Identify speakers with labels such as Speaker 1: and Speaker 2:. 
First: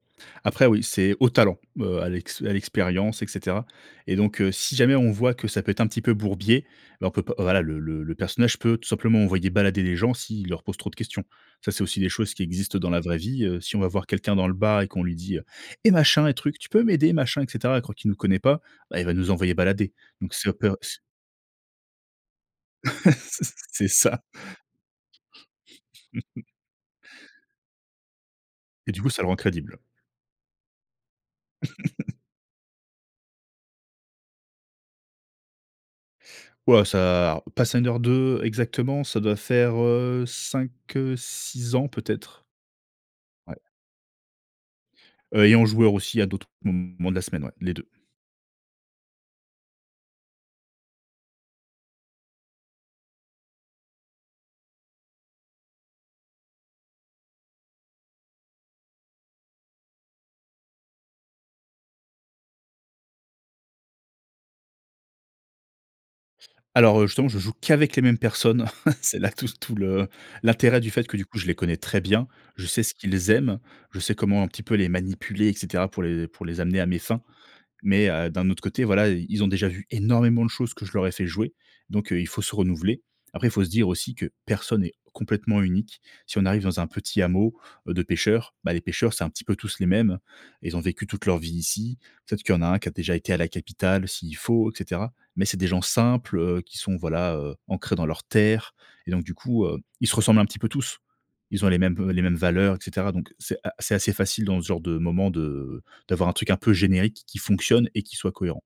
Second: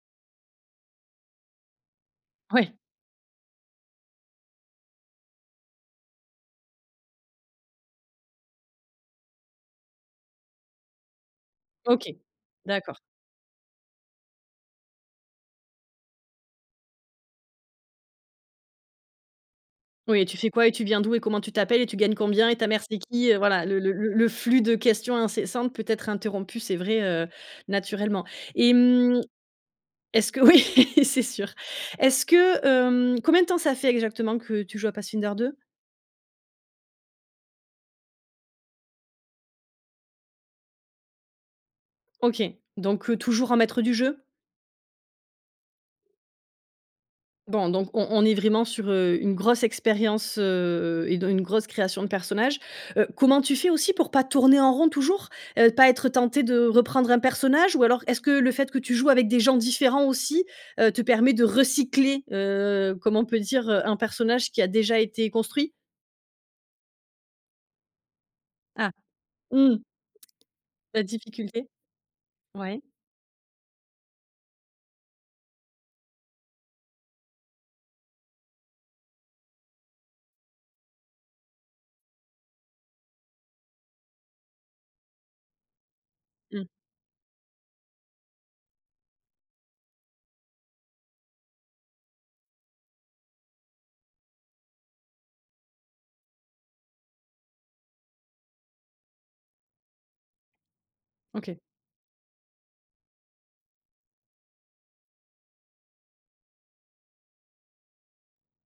Speaker 1: Après oui, c'est au talent, heu, à l'ex à
Speaker 2: Ouais!
Speaker 1: l'expérience et cetera et donc, heu, si jamais on voit que ça peut être un petit peu bourbier, ben on peut pas voilà le le le personnage peut tout simplement envoyer balader les gens s'ils leur posent trop de questions. Ça, c'est aussi des
Speaker 2: OK,
Speaker 1: choses qui existent dans
Speaker 2: d'accord.
Speaker 1: la vraie vie, heu. Si on va voir quelqu'un dans le bar et qu'on lui dit, heu: «Et machin et truc, tu peux m'aider? Machin et cetera», à croire qu'il nous connaît pas, bah, il va nous envoyer balader.
Speaker 2: Oui,
Speaker 1: Donc
Speaker 2: tu fais
Speaker 1: c'est
Speaker 2: quoi? Et
Speaker 1: peu,
Speaker 2: tu viens
Speaker 1: s
Speaker 2: d'où? Et comment tu t'appelles? Et tu gagnes combien? Et ta mère, c'est qui? Heu,
Speaker 1: C'
Speaker 2: voilà, le
Speaker 1: C'est
Speaker 2: le le
Speaker 1: ça.
Speaker 2: le flux de questions incessantes peut être interrompu, c'est vrai, heu, naturellement et
Speaker 1: Et du coup ça
Speaker 2: mmh,
Speaker 1: le rend crédible.
Speaker 2: est-ce que oui, c'est sûr. Est-ce que hem combien de temps ça fait exactement que tu joues à Pathfinder 2?
Speaker 1: Waouh ça Pathfinder 2 exactement, ça doit faire, heu, 5, heu, 6 ans peut
Speaker 2: OK,
Speaker 1: être?
Speaker 2: donc, heu, toujours en
Speaker 1: Ouais.
Speaker 2: maître du jeu?
Speaker 1: Heu, et en joueur aussi à d'autres moments de la semaine, ouais,
Speaker 2: Bon,
Speaker 1: les 2.
Speaker 2: donc on on est vraiment sur, heu, une grosse expérience, heu et de une grosse création de personnages. Heu, comment tu fais aussi pour pas tourner en rond toujours? Heu, pas être tenté de reprendre un personnage? Ou alors, est-ce que le fait que tu joues avec des gens différents aussi. Heu, te permet de recycler, heu, comme on peut dire, heu, un personnage qui a déjà été construit?
Speaker 1: Alors, heu, justement, je joue qu'avec les mêmes personnes.
Speaker 2: Ah!
Speaker 1: C'est là tout s tout
Speaker 2: Mmh.
Speaker 1: le l'intérêt du
Speaker 2: La
Speaker 1: fait que du coup, je les
Speaker 2: difficulté.
Speaker 1: connais très bien. Je sais
Speaker 2: Ouais.
Speaker 1: ce qu'ils aiment. Je sais comment un petit peu les manipuler et cetera pour les pour les amener à mes fins. Mais, heu, d'un autre côté voilà, ils ils ont déjà vu énormément de choses que je leur ai fait jouer. Donc, heu, il faut se renouveler. Après, il faut se dire aussi que personne n'est complètement unique. Si on arrive
Speaker 2: Mmh.
Speaker 1: dans un petit hameau heu, de pêcheurs, bah les pêcheurs, c'est un petit peu tous les mêmes. Ils ont vécu toute leur vie ici. Peut-être qu'il y en a un qui a déjà été à la capitale s'il faut, et cetera. Mais c'est des gens simples, heu, qui sont voilà, heu, ancrés dans leur terre et donc du coup, heu, ils se ressemblent un petit peu tous.
Speaker 2: OK.
Speaker 1: Ils ont les mêmes v les mêmes valeurs, et cetera. Donc c'est a c'est assez facile dans ce genre de moments de d'avoir un truc un peu générique qui fonctionne et qui soit cohérent.